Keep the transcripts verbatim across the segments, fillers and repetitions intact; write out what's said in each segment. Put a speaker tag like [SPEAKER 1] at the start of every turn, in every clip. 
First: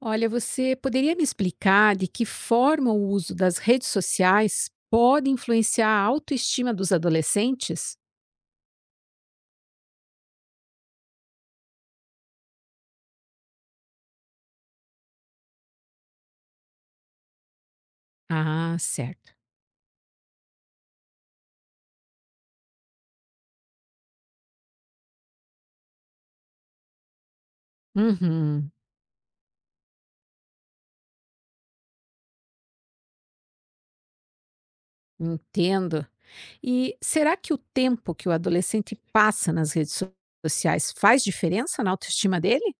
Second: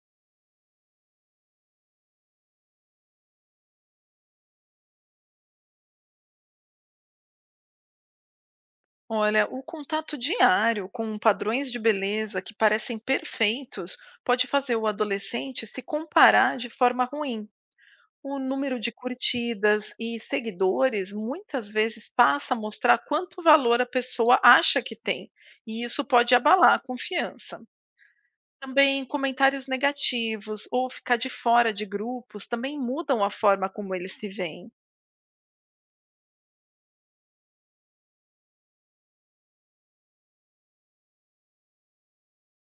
[SPEAKER 1] Olha, você poderia me explicar de que forma o uso das redes sociais pode influenciar a autoestima dos adolescentes?
[SPEAKER 2] Olha, o contato diário com padrões de beleza que parecem perfeitos pode fazer o adolescente se comparar de forma ruim. O
[SPEAKER 1] Ah,
[SPEAKER 2] número de
[SPEAKER 1] certo.
[SPEAKER 2] curtidas e seguidores muitas vezes passa a mostrar quanto valor a pessoa acha que tem, e isso pode abalar a confiança.
[SPEAKER 1] Uhum,
[SPEAKER 2] Também comentários negativos ou ficar de fora de grupos também mudam a forma como eles se veem.
[SPEAKER 1] entendo. E será que o tempo que o adolescente passa nas redes so- sociais faz diferença na autoestima dele?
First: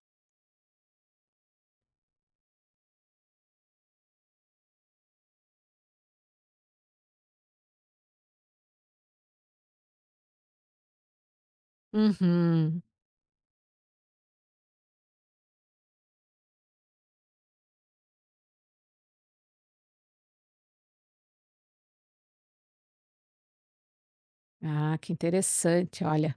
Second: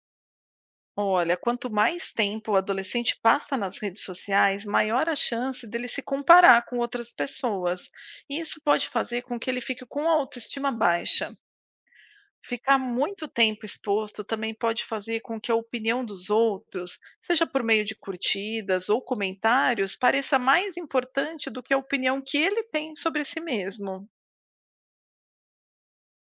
[SPEAKER 2] Olha, quanto mais tempo o adolescente passa nas redes sociais, maior a chance dele se comparar com outras pessoas. E isso pode fazer com que ele fique com a autoestima baixa. Ficar
[SPEAKER 1] Uhum.
[SPEAKER 2] muito tempo exposto também pode fazer com que a opinião dos outros, seja por meio de curtidas ou comentários, pareça mais importante do que a opinião que ele tem sobre si mesmo.
[SPEAKER 1] Ah, que interessante, olha.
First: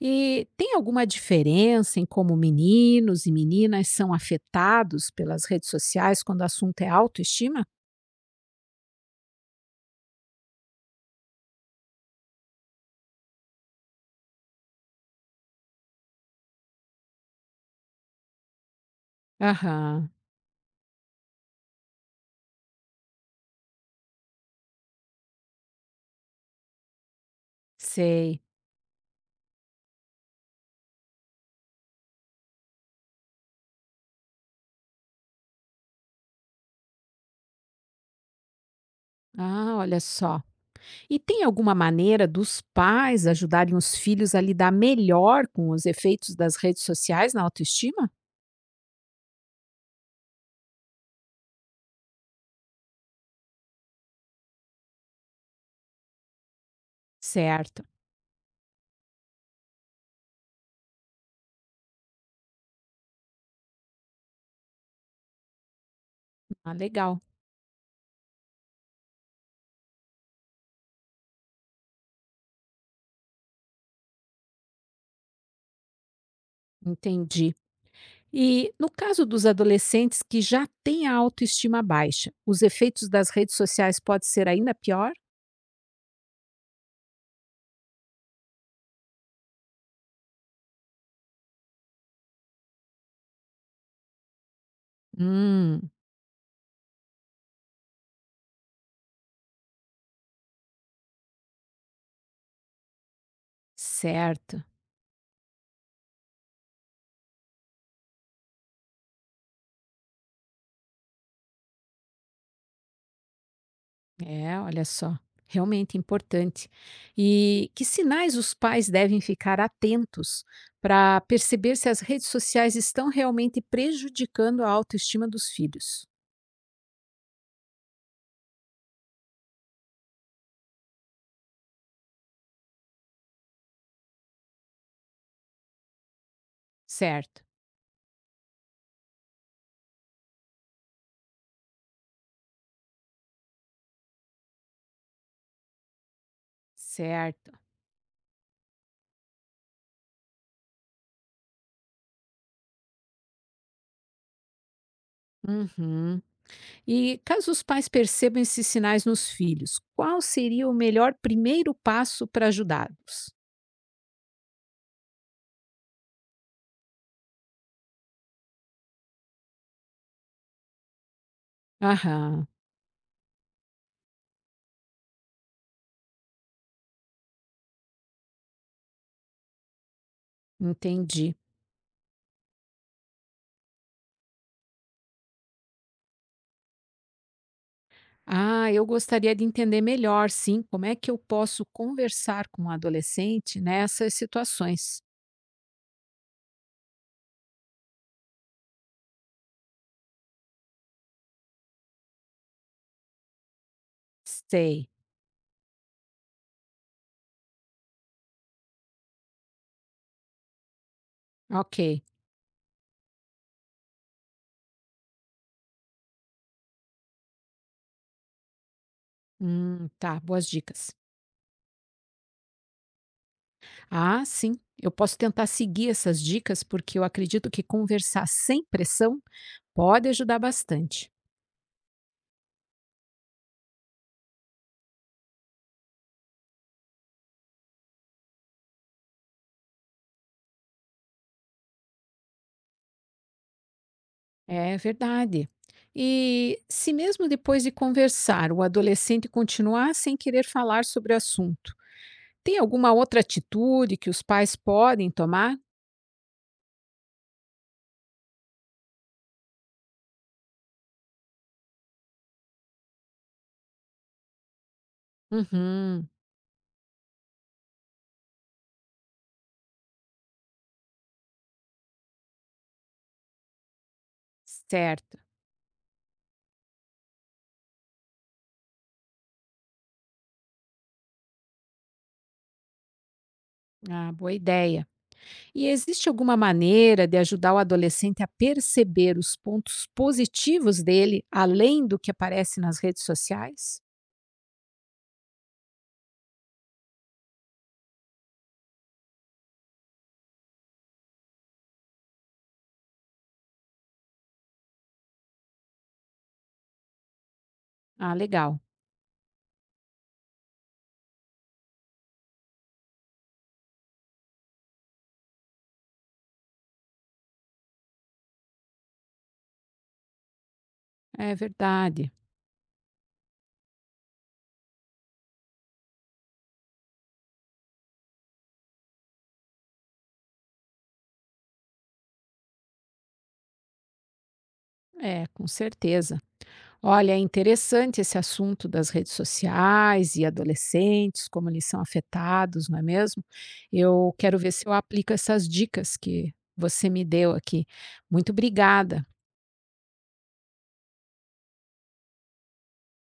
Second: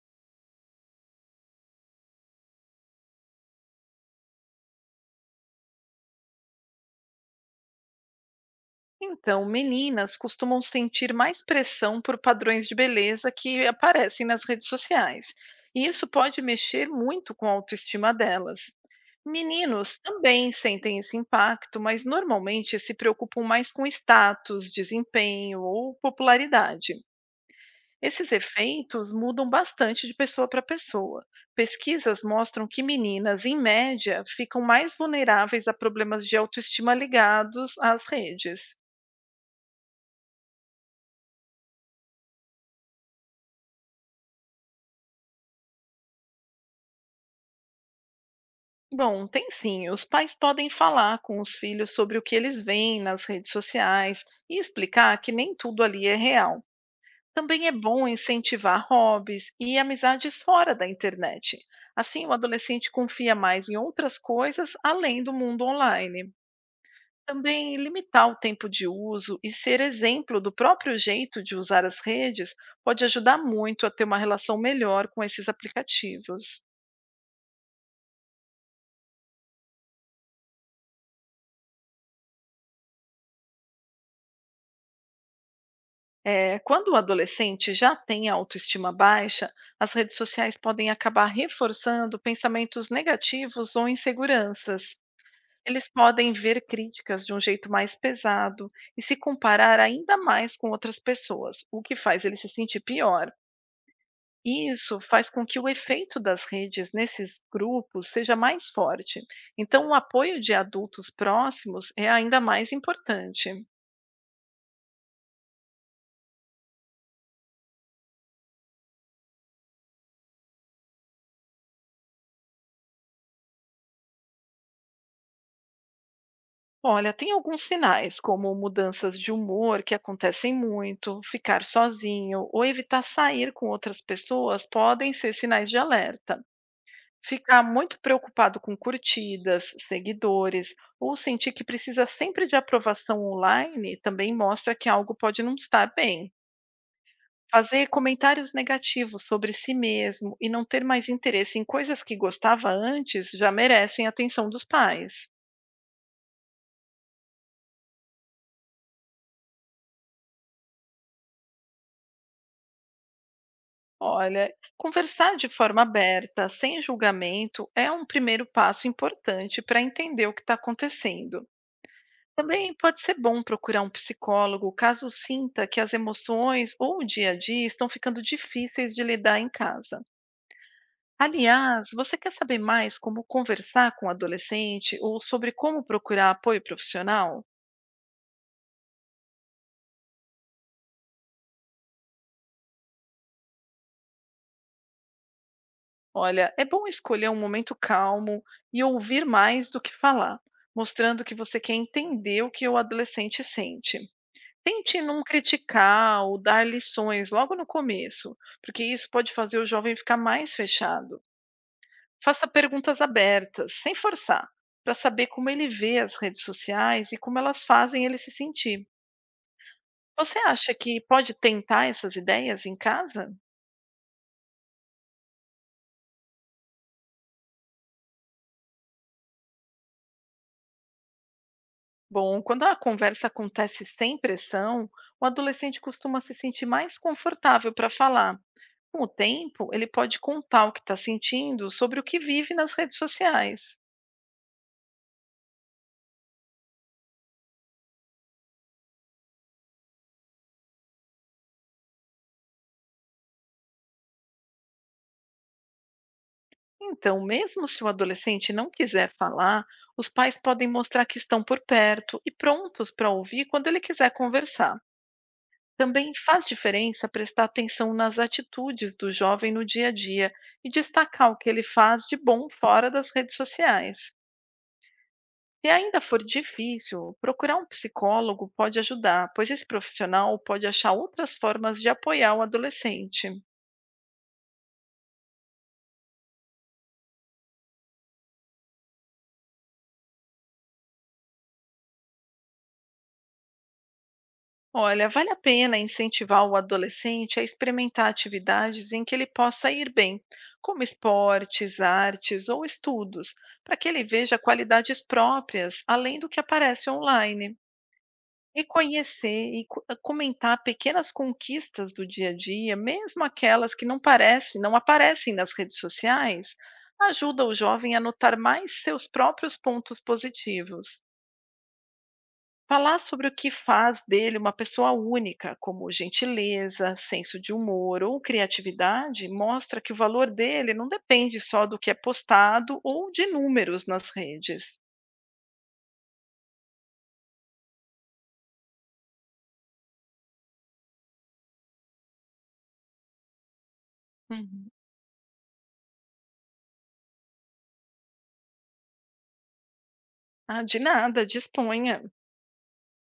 [SPEAKER 1] E tem alguma diferença em como meninos e meninas são afetados pelas redes sociais quando o assunto é autoestima?
[SPEAKER 2] Então, meninas costumam sentir mais pressão por padrões de beleza que aparecem nas redes sociais. E isso pode mexer muito com a autoestima delas. Meninos
[SPEAKER 1] Aham.
[SPEAKER 2] também sentem esse impacto, mas normalmente se preocupam mais com status, desempenho ou popularidade. Esses
[SPEAKER 1] Sei.
[SPEAKER 2] efeitos mudam bastante de pessoa para pessoa. Pesquisas mostram que meninas, em média, ficam mais vulneráveis a problemas de autoestima ligados às redes.
[SPEAKER 1] Ah, olha só. E tem alguma maneira dos pais ajudarem os filhos a lidar melhor com os efeitos das redes sociais na autoestima?
[SPEAKER 2] Bom, tem sim. Os pais podem falar com os filhos sobre o que eles veem nas redes sociais e explicar que nem tudo ali é real. Também é
[SPEAKER 1] Certo.
[SPEAKER 2] bom incentivar hobbies e amizades fora da internet. Assim, o adolescente confia mais em outras coisas além do mundo online.
[SPEAKER 1] Ah, legal.
[SPEAKER 2] Também limitar o tempo de uso e ser exemplo do próprio jeito de usar as redes pode ajudar muito a ter uma relação melhor com esses aplicativos.
[SPEAKER 1] Entendi. E no caso dos adolescentes que já têm a autoestima baixa, os efeitos das redes sociais podem ser ainda pior?
[SPEAKER 2] É, quando o adolescente já tem a autoestima baixa, as redes sociais podem acabar reforçando pensamentos negativos ou inseguranças. Eles
[SPEAKER 1] Hum,
[SPEAKER 2] podem ver críticas de um jeito mais pesado e se comparar ainda mais com outras pessoas, o que faz ele se sentir pior.
[SPEAKER 1] certo.
[SPEAKER 2] E isso faz com que o efeito das redes nesses grupos seja mais forte. Então, o apoio de adultos próximos é ainda mais importante.
[SPEAKER 1] É, olha só, realmente importante. E que sinais os pais devem ficar atentos para perceber se as redes sociais estão realmente prejudicando a autoestima dos filhos?
[SPEAKER 2] Olha, tem alguns sinais, como mudanças de humor que acontecem muito, ficar sozinho ou evitar sair com outras pessoas podem ser sinais de alerta.
[SPEAKER 1] Certo,
[SPEAKER 2] Ficar muito preocupado com curtidas, seguidores ou sentir que precisa sempre de aprovação online também mostra que algo pode não estar bem.
[SPEAKER 1] certo.
[SPEAKER 2] Fazer comentários negativos sobre si mesmo e não ter mais interesse em coisas que gostava antes já merecem atenção dos pais.
[SPEAKER 1] Uhum. E caso os pais percebam esses sinais nos filhos, qual seria o melhor primeiro passo para ajudá-los?
[SPEAKER 2] Olha, conversar de forma aberta, sem julgamento, é um primeiro passo importante para entender o que está acontecendo.
[SPEAKER 1] Aham,
[SPEAKER 2] Também pode ser bom procurar um psicólogo caso sinta que as emoções ou o dia a dia estão ficando difíceis de lidar em casa.
[SPEAKER 1] entendi.
[SPEAKER 2] Aliás, você quer saber mais como conversar com o adolescente ou sobre como procurar apoio profissional?
[SPEAKER 1] Ah, eu gostaria de entender melhor, sim, como é que eu posso conversar com o adolescente nessas situações.
[SPEAKER 2] Olha, é bom escolher um momento calmo e ouvir mais do que falar, mostrando que você quer entender o que o adolescente sente.
[SPEAKER 1] Sei.
[SPEAKER 2] Tente não criticar ou dar lições logo no começo, porque isso pode fazer o jovem ficar mais fechado.
[SPEAKER 1] Ok.
[SPEAKER 2] Faça perguntas abertas, sem forçar, para saber como ele vê as redes sociais e como elas fazem ele se sentir.
[SPEAKER 1] Hum, tá,
[SPEAKER 2] Você
[SPEAKER 1] boas
[SPEAKER 2] acha
[SPEAKER 1] dicas.
[SPEAKER 2] que pode tentar essas ideias em casa?
[SPEAKER 1] Ah, sim, eu posso tentar seguir essas dicas porque eu acredito que conversar sem pressão pode ajudar bastante.
[SPEAKER 2] Bom, quando a conversa acontece sem pressão, o adolescente costuma se sentir mais confortável para falar. Com o tempo, ele pode contar o que está sentindo sobre o que vive nas redes sociais.
[SPEAKER 1] É verdade. E se mesmo depois de conversar o adolescente continuar sem querer falar sobre o assunto, tem alguma outra atitude que os pais podem tomar?
[SPEAKER 2] Então, mesmo se o adolescente não quiser falar, os pais podem mostrar que estão por perto e prontos para ouvir quando ele quiser conversar.
[SPEAKER 1] Uhum.
[SPEAKER 2] Também faz diferença prestar atenção nas atitudes do jovem no dia a dia e destacar o que ele faz de bom fora das redes sociais.
[SPEAKER 1] Certo.
[SPEAKER 2] Se ainda for difícil, procurar um psicólogo pode ajudar, pois esse profissional pode achar outras formas de apoiar o adolescente.
[SPEAKER 1] Ah, boa ideia. E existe alguma maneira de ajudar o adolescente a perceber os pontos positivos dele, além do que aparece nas redes sociais?
[SPEAKER 2] Olha, vale a pena incentivar o adolescente a experimentar atividades em que ele possa ir bem, como esportes, artes ou estudos, para que ele veja qualidades próprias além do que aparece online.
[SPEAKER 1] Ah, legal.
[SPEAKER 2] Reconhecer e co ah, comentar pequenas conquistas do dia a dia, mesmo aquelas que não parecem não aparecem nas redes sociais, ajuda o jovem a notar mais seus próprios pontos positivos.
[SPEAKER 1] É verdade.
[SPEAKER 2] Falar sobre o que faz dele uma pessoa única, como gentileza, senso de humor ou criatividade, mostra que o valor dele não depende só do que é postado ou de números nas redes.
[SPEAKER 1] É, com certeza. Olha, é interessante esse assunto das redes sociais e adolescentes, como eles são afetados, não é mesmo? Eu quero ver se
[SPEAKER 2] Uhum.
[SPEAKER 1] eu aplico essas dicas que você me deu aqui. Muito obrigada.
[SPEAKER 2] Ah, de nada, disponha.